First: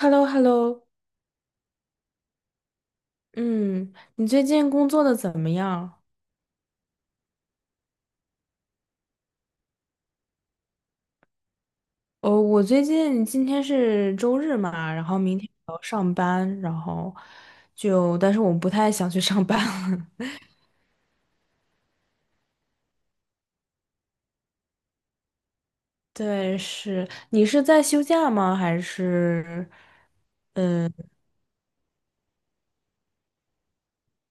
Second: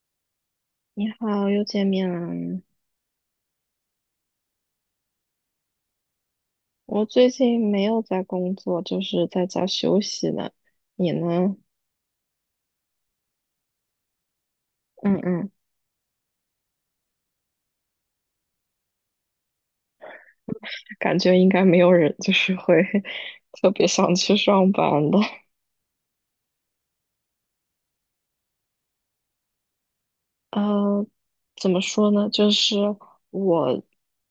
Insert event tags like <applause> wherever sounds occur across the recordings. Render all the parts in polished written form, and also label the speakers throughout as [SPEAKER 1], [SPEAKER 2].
[SPEAKER 1] h e l l o h e l l o
[SPEAKER 2] 你好，又见面了。
[SPEAKER 1] 嗯，你最近工作的怎么样？
[SPEAKER 2] 我最近没有在工作，就是在家休息呢。你呢？
[SPEAKER 1] 哦，我最近今天是周日嘛，然
[SPEAKER 2] 嗯
[SPEAKER 1] 后明天
[SPEAKER 2] 嗯，
[SPEAKER 1] 还要上班，然后但是我不太想去上班了。
[SPEAKER 2] 感觉应该没有人就是会 <laughs> 特别想去上班的。
[SPEAKER 1] <laughs> 对，是，你是在休假吗？还是？
[SPEAKER 2] 呃，怎么说呢？就是我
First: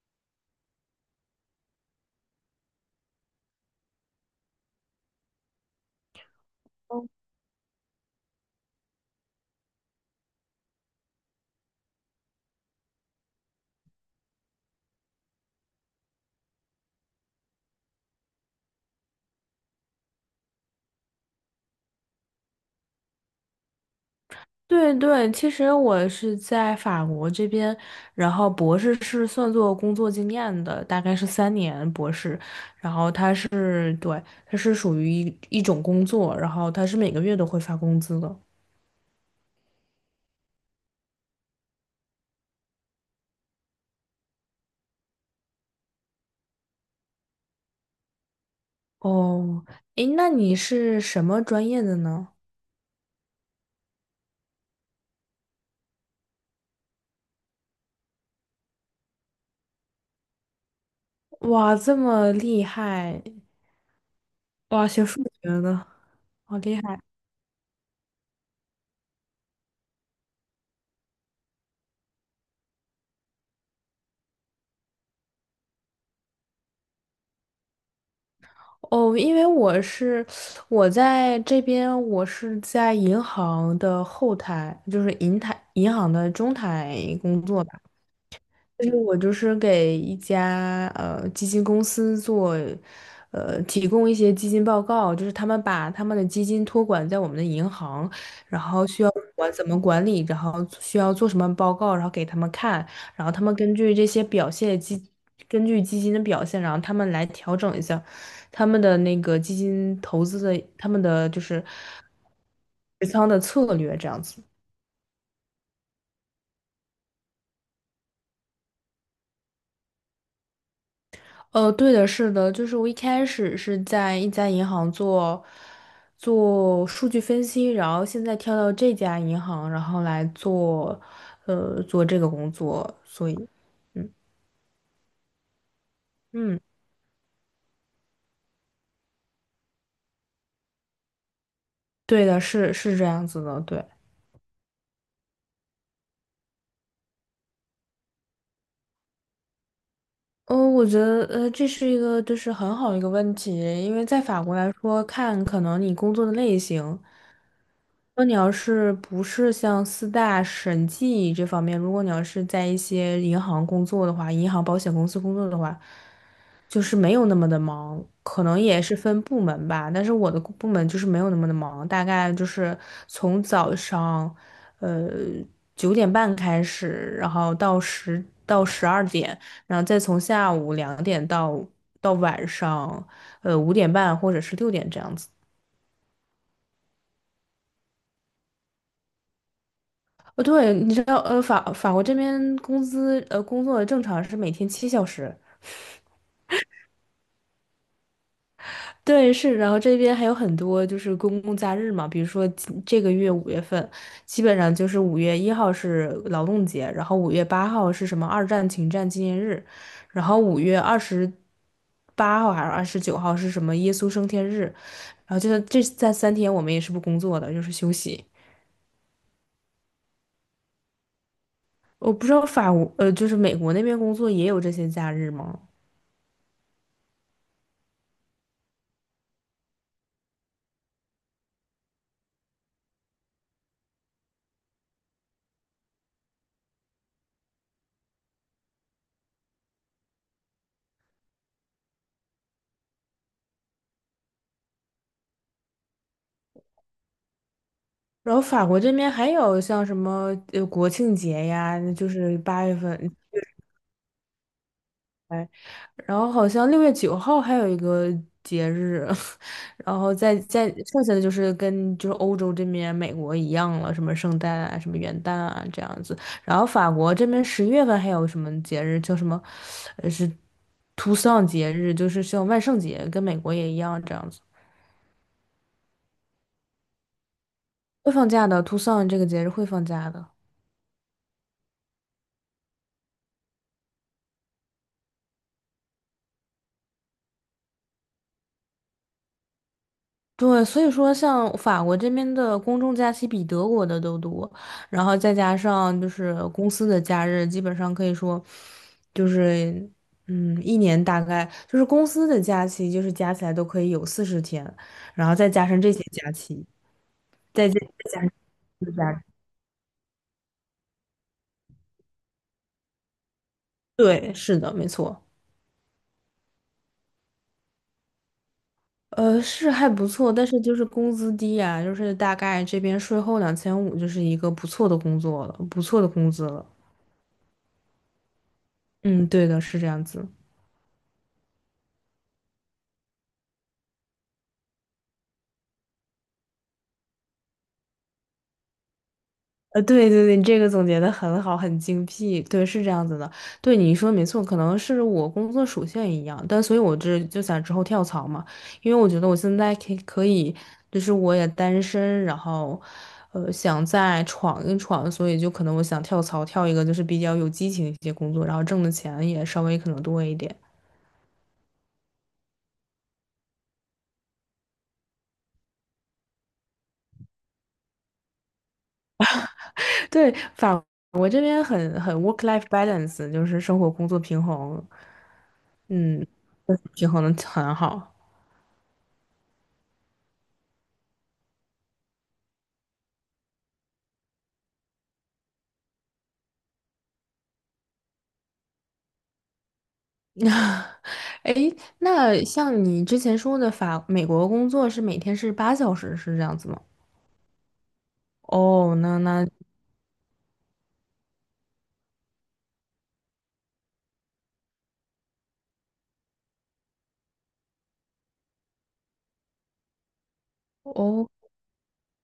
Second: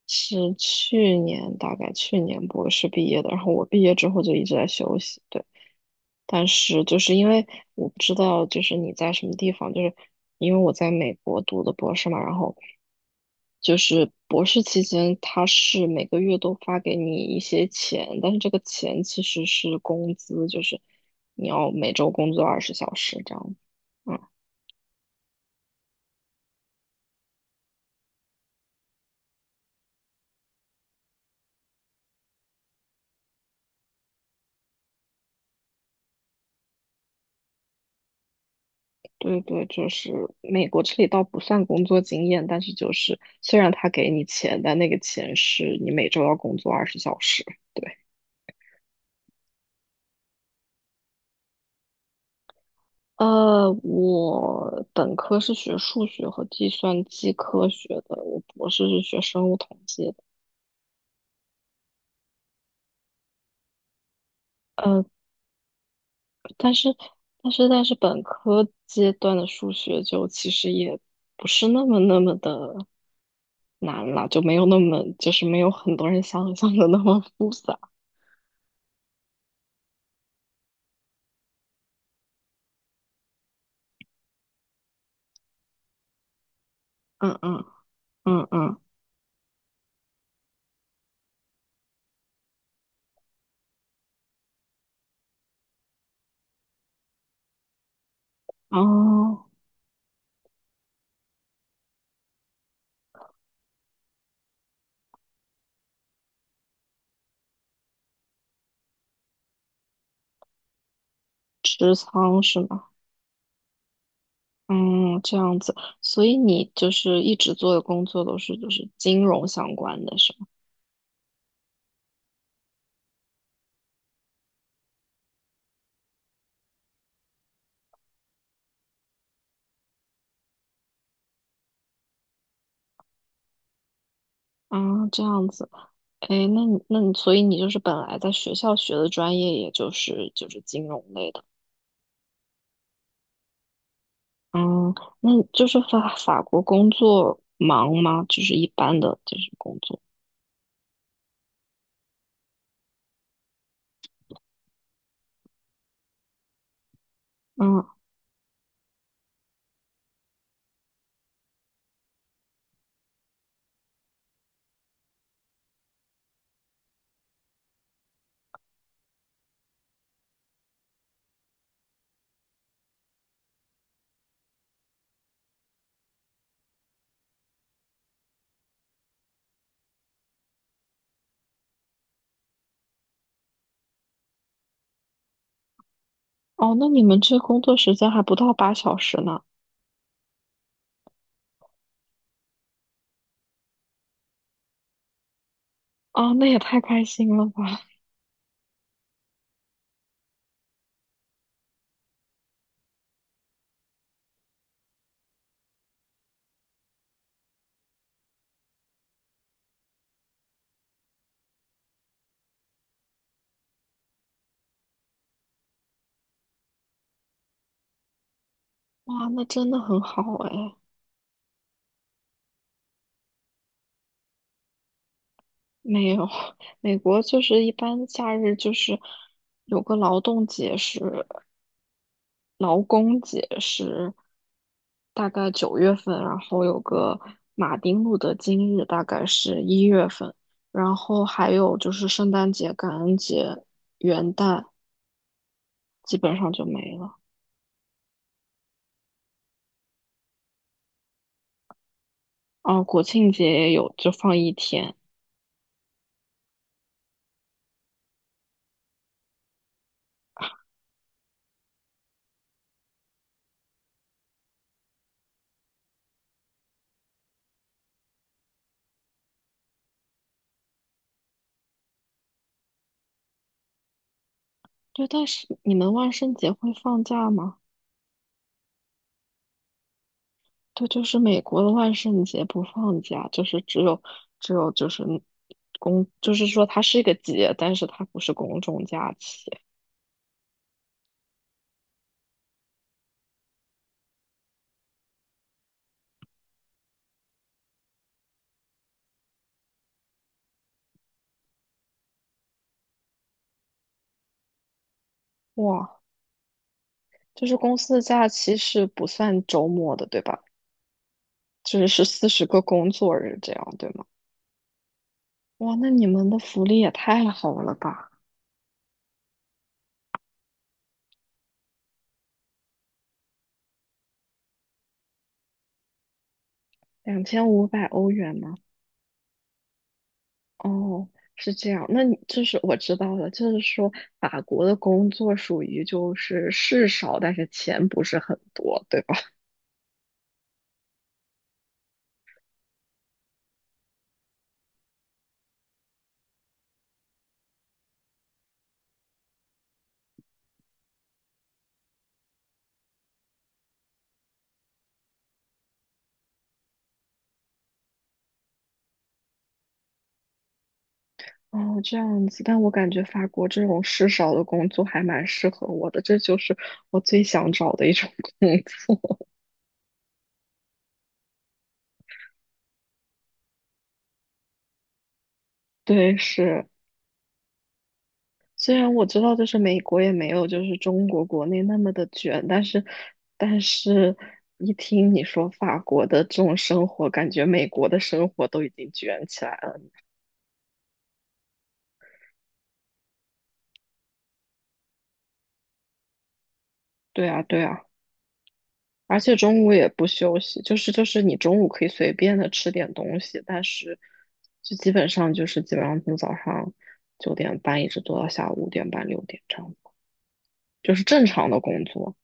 [SPEAKER 2] 是去年，大概去年博士毕业的，然后我毕业之后就一直在休息，对。但是就是因为我不知道，就是你在什么地方，就是因为我在美国读的博士嘛，然后就是博士期间，他是每个月都发给你一些钱，但是这个钱其实是工资，就是你要每周工作二十小时这样。嗯。
[SPEAKER 1] 对对，其实我是在法国这边，然后博士是算作工作经验的，大概是三年博士。他是，对，他是属于一种工作，然后他是每个月都会发工资的。
[SPEAKER 2] 对对，就是美国这里倒不算工作经验，但是就是虽然他给你钱，但那个钱是你每周要工作二十小时。对，
[SPEAKER 1] 哦，诶，那你是什么专业的呢？
[SPEAKER 2] 我本科是学数学和计算机科学的，我博士是学生物统计的。
[SPEAKER 1] 哇，这么厉害！哇，
[SPEAKER 2] 呃，
[SPEAKER 1] 学数学的，好
[SPEAKER 2] 但
[SPEAKER 1] 厉害！
[SPEAKER 2] 是本科阶段的数学就其实也不是那么的难了，就没有那么就是没有很多人想象的那么复杂。
[SPEAKER 1] 哦，因为我在这边，我是在银行的后台，就是银行的中台
[SPEAKER 2] 嗯
[SPEAKER 1] 工
[SPEAKER 2] 嗯
[SPEAKER 1] 作吧。
[SPEAKER 2] 嗯嗯，
[SPEAKER 1] 就是我就是给一家基金公司做，提供一些基金报告，就是他们把他们的基金托管在我们的银行，然后需要
[SPEAKER 2] 哦。
[SPEAKER 1] 怎么管理，然后需要做什么报告，然后给他们看，然后他们根据这些表现根据基金的表现，然后他们来调整一下他们的那个基金投资的他们的就是
[SPEAKER 2] 持仓是吗？
[SPEAKER 1] 持仓的策略这样子。
[SPEAKER 2] 嗯，这样子，所以你就是一直做的工作都是就是金融相关的，是吗？
[SPEAKER 1] 对的，是的，就是我一开始是在一家银行做数据分析，然后现在跳到这家银行，然后来做这个工作，所以嗯
[SPEAKER 2] 啊，这样子，哎，
[SPEAKER 1] 嗯，
[SPEAKER 2] 那你，所以你就是本来在学校学的专业，也就是就是金融类的，
[SPEAKER 1] 对的，是这样子的，对。
[SPEAKER 2] 嗯，那就是法国工作忙吗？就是一般的就是工作，
[SPEAKER 1] 哦，我觉得这是一个就是很好一个问题，因为在法国来说，可能你工作的类型。
[SPEAKER 2] 嗯，
[SPEAKER 1] 如果你要是不是像四大审计这方面，如果你要是在一些银行工作的话，银行、保险公司工作的话，就是没有那么的忙，可能也是分部门吧。但是我的部门就是没有那么的忙，大概就是从早上，呃，9点半开始，然后到12点，然后再从下午2点到晚上，5点半或者是6点这样子。
[SPEAKER 2] 哦，那你们这工作时间还不到八小时呢，
[SPEAKER 1] 哦，对，你知道，法国这边工作正常是每天7小时，
[SPEAKER 2] 啊，那也太开心了吧，
[SPEAKER 1] 对，是，然后这边还有很多就是公共假日嘛，比如说这个月5月份，基本上就是5月1号是劳动节，然后5月8号是什么二战停战纪念日，然后5月28号还是29号是什么耶稣升天日，然后就是这三天我们也是不工作的，就是休息。
[SPEAKER 2] 哇，那真的很好哎。
[SPEAKER 1] 我不知道就是美国那边工作也有这些假日吗？
[SPEAKER 2] 没有，<laughs> 美国就是一般假日就是有个劳动节是劳工节是大概9月份，然后有个马丁路德金日大概是1月份，然后还有就是圣诞节、感恩节、元旦基本上就没了。
[SPEAKER 1] 然后法国这边还有像什么国庆节呀，就是八月
[SPEAKER 2] 哦，
[SPEAKER 1] 份，
[SPEAKER 2] 国庆节也有，就放一天。
[SPEAKER 1] 哎，然后好像6月9号还有一个节日，<laughs> 然后再剩下的就是跟就是欧洲这边美国一样了，什么圣诞啊，什么元旦啊这样子。然后法国这边10月份还有什么节日叫什么，是图桑节日，就是像万圣节，跟美国也一样这样子。
[SPEAKER 2] 对，但是你们万圣节会放假吗？
[SPEAKER 1] 会放假的，图桑这个节日会放假的。
[SPEAKER 2] 对，就是美国的万圣节不放假，就是只有就是公，就是说它是一个节，但是它不是公众假期。
[SPEAKER 1] 对，所以说像法国这边的公众假期比德国的都多，然后再加上就是公司的假日，基本上可以说就是一年大概就是公司的假期就是加起来都可以有40天，然后再加上这
[SPEAKER 2] 哇，
[SPEAKER 1] 些假期，
[SPEAKER 2] 就是
[SPEAKER 1] 再
[SPEAKER 2] 公
[SPEAKER 1] 加
[SPEAKER 2] 司的
[SPEAKER 1] 再加
[SPEAKER 2] 假
[SPEAKER 1] 上
[SPEAKER 2] 期是
[SPEAKER 1] 这些
[SPEAKER 2] 不
[SPEAKER 1] 假日，
[SPEAKER 2] 算周末的，对吧？就是是40个工作日这样，对吗？
[SPEAKER 1] 对，是的，没错。
[SPEAKER 2] 哇，那你们的福利也太好了吧？
[SPEAKER 1] 是还不错，但是就是工资低啊，就是大概这边税后2500，就是一个不错的工作了，不错的工资了。
[SPEAKER 2] 2500欧元吗？
[SPEAKER 1] 嗯，对的，是这样子。
[SPEAKER 2] 哦，是这样。那你就是我知道了，就是说法国的工作属于就是事少，但是钱不是很多，对吧？
[SPEAKER 1] 对对对，你这个总结的很好，很精辟，对，是这样子的，对，你说没错，可能是我工作属性一样，但所以我这就想之后跳槽嘛，因为我觉得我现在可以，就是我也单身，然后，想再闯一闯，所以就可能我想跳槽，跳一个就是比较有激情一些工作，然后挣的钱也稍微可能多一点。
[SPEAKER 2] 哦，这样子，但我感觉法国这种事少的工作还蛮适合我的，这就是我最想找的一种 <laughs> 工作。
[SPEAKER 1] 对，法我这边很 work-life balance，就是生活工作平衡，
[SPEAKER 2] <laughs> 对，
[SPEAKER 1] 嗯，
[SPEAKER 2] 是，
[SPEAKER 1] 平衡的很好。
[SPEAKER 2] 虽然我知道就是美国也没有就是中国国内那么的卷，但是，但是一听你说法国的这种生活，感觉美国的生活都已经卷起来了。
[SPEAKER 1] <laughs> 那，哎那像你之前说的美国工作是每天是8小时，是这样子吗？
[SPEAKER 2] 对啊，对啊。
[SPEAKER 1] 哦，那
[SPEAKER 2] 而且
[SPEAKER 1] 那
[SPEAKER 2] 中午也不休息，就是你中午可以随便的吃点东西，但是就基本上就是基本上从早上9点半一直做到下午5点半6点这样子，就是正
[SPEAKER 1] 哦，
[SPEAKER 2] 常的工作。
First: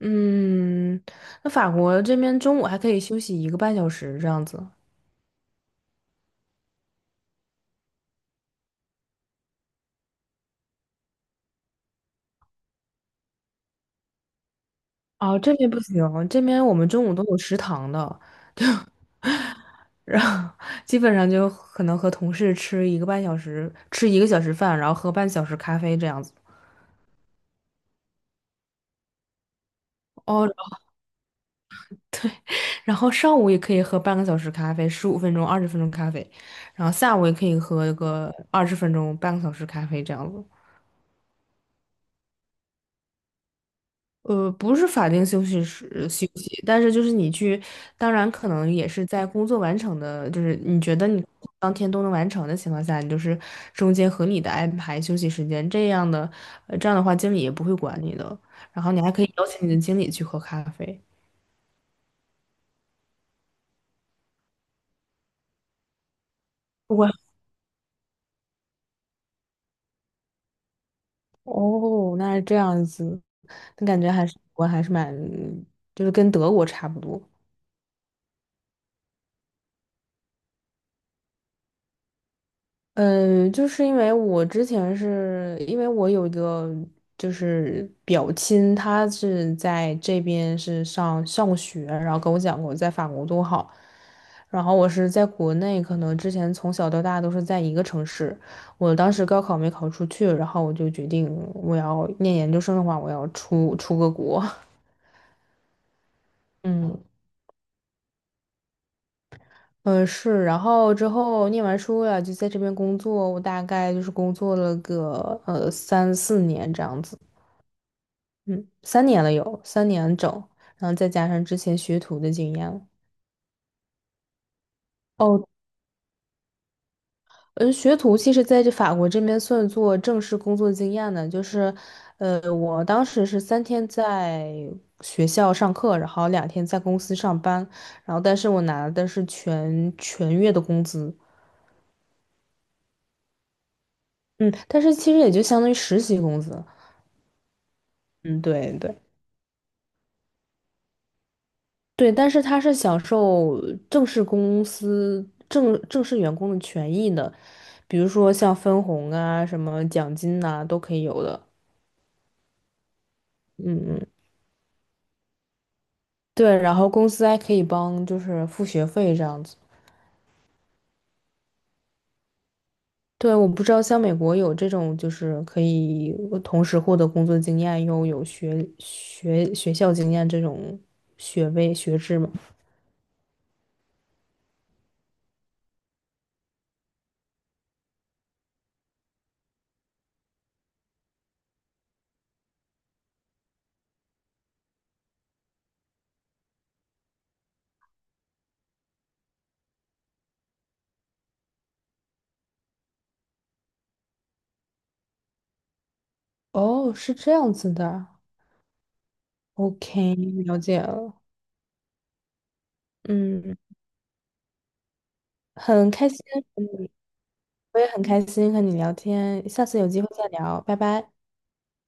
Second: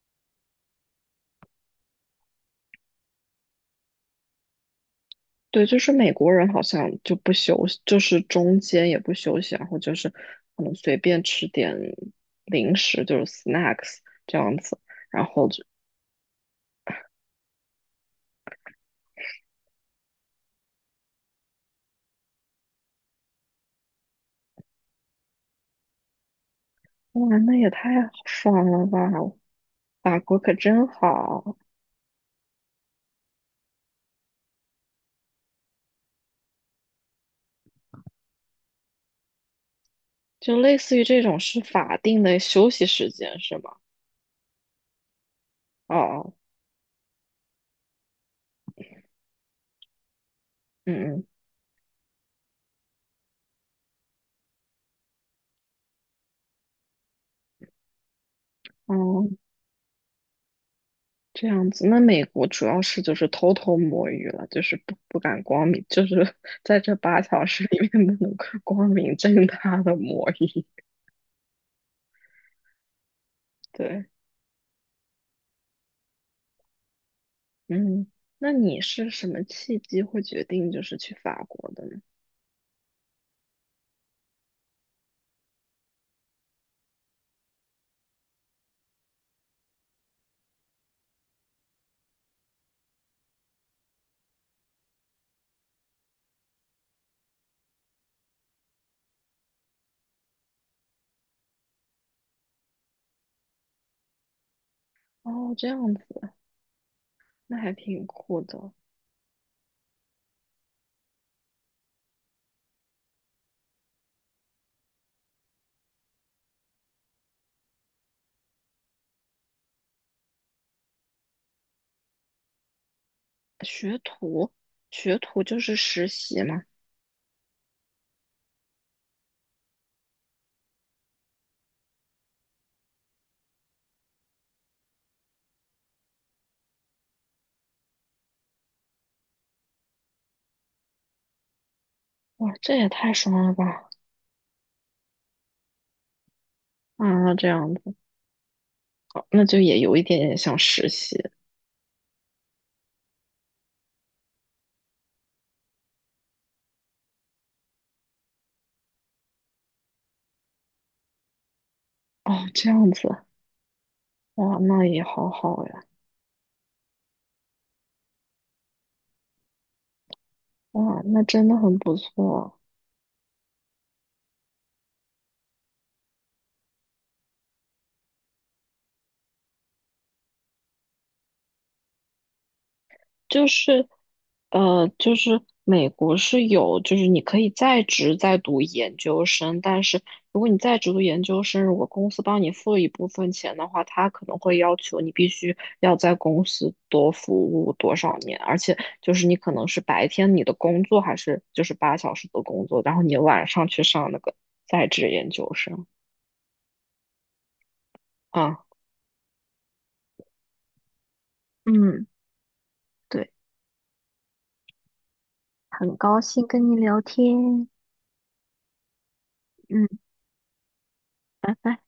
[SPEAKER 1] 嗯，那法国这边中午还可以休息一个半小时这样子。
[SPEAKER 2] 对，就是美国人好像就不休息，就是中间也不休息，然后就是可能随便吃点零食，就是 snacks 这样子，然
[SPEAKER 1] 哦，
[SPEAKER 2] 后
[SPEAKER 1] 这
[SPEAKER 2] 就
[SPEAKER 1] 边不行，这边我们中午都有食堂的，然后基本上就可能和同事吃一个半小时，吃1个小时饭，然后喝半小时咖啡这样子。
[SPEAKER 2] 哇，那也太爽了吧！法国
[SPEAKER 1] 哦，
[SPEAKER 2] 可真好。
[SPEAKER 1] 然后上午也可以喝半个小时咖啡，15分钟、二十分钟咖啡，然后下午也可以喝个二十分钟、半个小时咖啡这样子。
[SPEAKER 2] 就类似于这种是法定的休息时间是吗？
[SPEAKER 1] 不是法定休息时
[SPEAKER 2] 哦，
[SPEAKER 1] 呃休
[SPEAKER 2] 哦，
[SPEAKER 1] 息，但是就是你去，当然可能也是在工作完成的，就是你觉得
[SPEAKER 2] 嗯
[SPEAKER 1] 你当天都能完成的情况下，你就是中间合理的安排休息时间，这样的，这样的话经理也不会管你的，然后
[SPEAKER 2] 嗯，
[SPEAKER 1] 你还可
[SPEAKER 2] 哦，
[SPEAKER 1] 以邀请你的经理去喝咖啡。
[SPEAKER 2] 这样子。那美国主要是就是偷偷摸鱼了，就是不敢光明，就是 <laughs> 在这8小时里面不能够光明正大的摸鱼。
[SPEAKER 1] 哦，那是这样子，那感
[SPEAKER 2] 对，
[SPEAKER 1] 觉我还是蛮，就是跟德国差不多。
[SPEAKER 2] 嗯，那你是什么契机会决定就是去法国的呢？
[SPEAKER 1] 嗯，就是因为我有一个就是表亲，他是在这边是上学，然后跟我讲过在法国多好。然后我是在国内，可能之前从小到大都是在一个城市。我当时高考没考出去，然后我就决定我要念研究生的话，我要出个国。
[SPEAKER 2] 哦，这样子，
[SPEAKER 1] <laughs> 嗯。
[SPEAKER 2] 那还挺酷的。
[SPEAKER 1] 嗯，是，然后之后念完书了，就在这边工作，我大概就是工作了个3、4年这样子，嗯，三年了有，三年整，然后再加上之前学徒的经验了
[SPEAKER 2] 学徒，学徒
[SPEAKER 1] 哦，
[SPEAKER 2] 就是实习嘛。
[SPEAKER 1] 嗯，学徒其实在这法国这边算作正式工作经验的，就是，我当时是三天在学校上课，然后2天在公司上班，然后但是我拿的是全月的工资，
[SPEAKER 2] 哇，这也太爽了吧！
[SPEAKER 1] 嗯，但是其实也就相当于实习工资，
[SPEAKER 2] 啊，这样子。
[SPEAKER 1] 嗯，对对。
[SPEAKER 2] 好那就也有一点点像实习
[SPEAKER 1] 对，但是他是享受正式公司正正式员工的权益的，比如说像分红啊、什么奖金呐、都可以有的。
[SPEAKER 2] 哦，这样子，
[SPEAKER 1] 嗯嗯，
[SPEAKER 2] 哇，那也好好呀，
[SPEAKER 1] 对，然后公司还可以帮就是付学费这样子。
[SPEAKER 2] 哇，那真的很不错。
[SPEAKER 1] 对，我不知道像美国有这种就是可以同时获得工作经验又有学校经验这种学位学制吗？
[SPEAKER 2] 就是，就是美国是有，就是你可以在职在读研究生，但是如果你在职读研究生，如果公司帮你付一部分钱的话，他可能会要求你必须要在公司多服务多少年，而且就是你可能是白天你的工作还是就是八小时的工作，然后你晚上去上那个在职研究生。
[SPEAKER 1] 哦，是这样子的啊。
[SPEAKER 2] 啊，
[SPEAKER 1] OK，了解了。
[SPEAKER 2] 嗯，对，
[SPEAKER 1] 嗯，很
[SPEAKER 2] 很
[SPEAKER 1] 开心。
[SPEAKER 2] 高兴跟你聊天，
[SPEAKER 1] 我也很开心和你聊天，下次
[SPEAKER 2] 嗯，
[SPEAKER 1] 有机会再聊，拜拜。
[SPEAKER 2] 拜拜。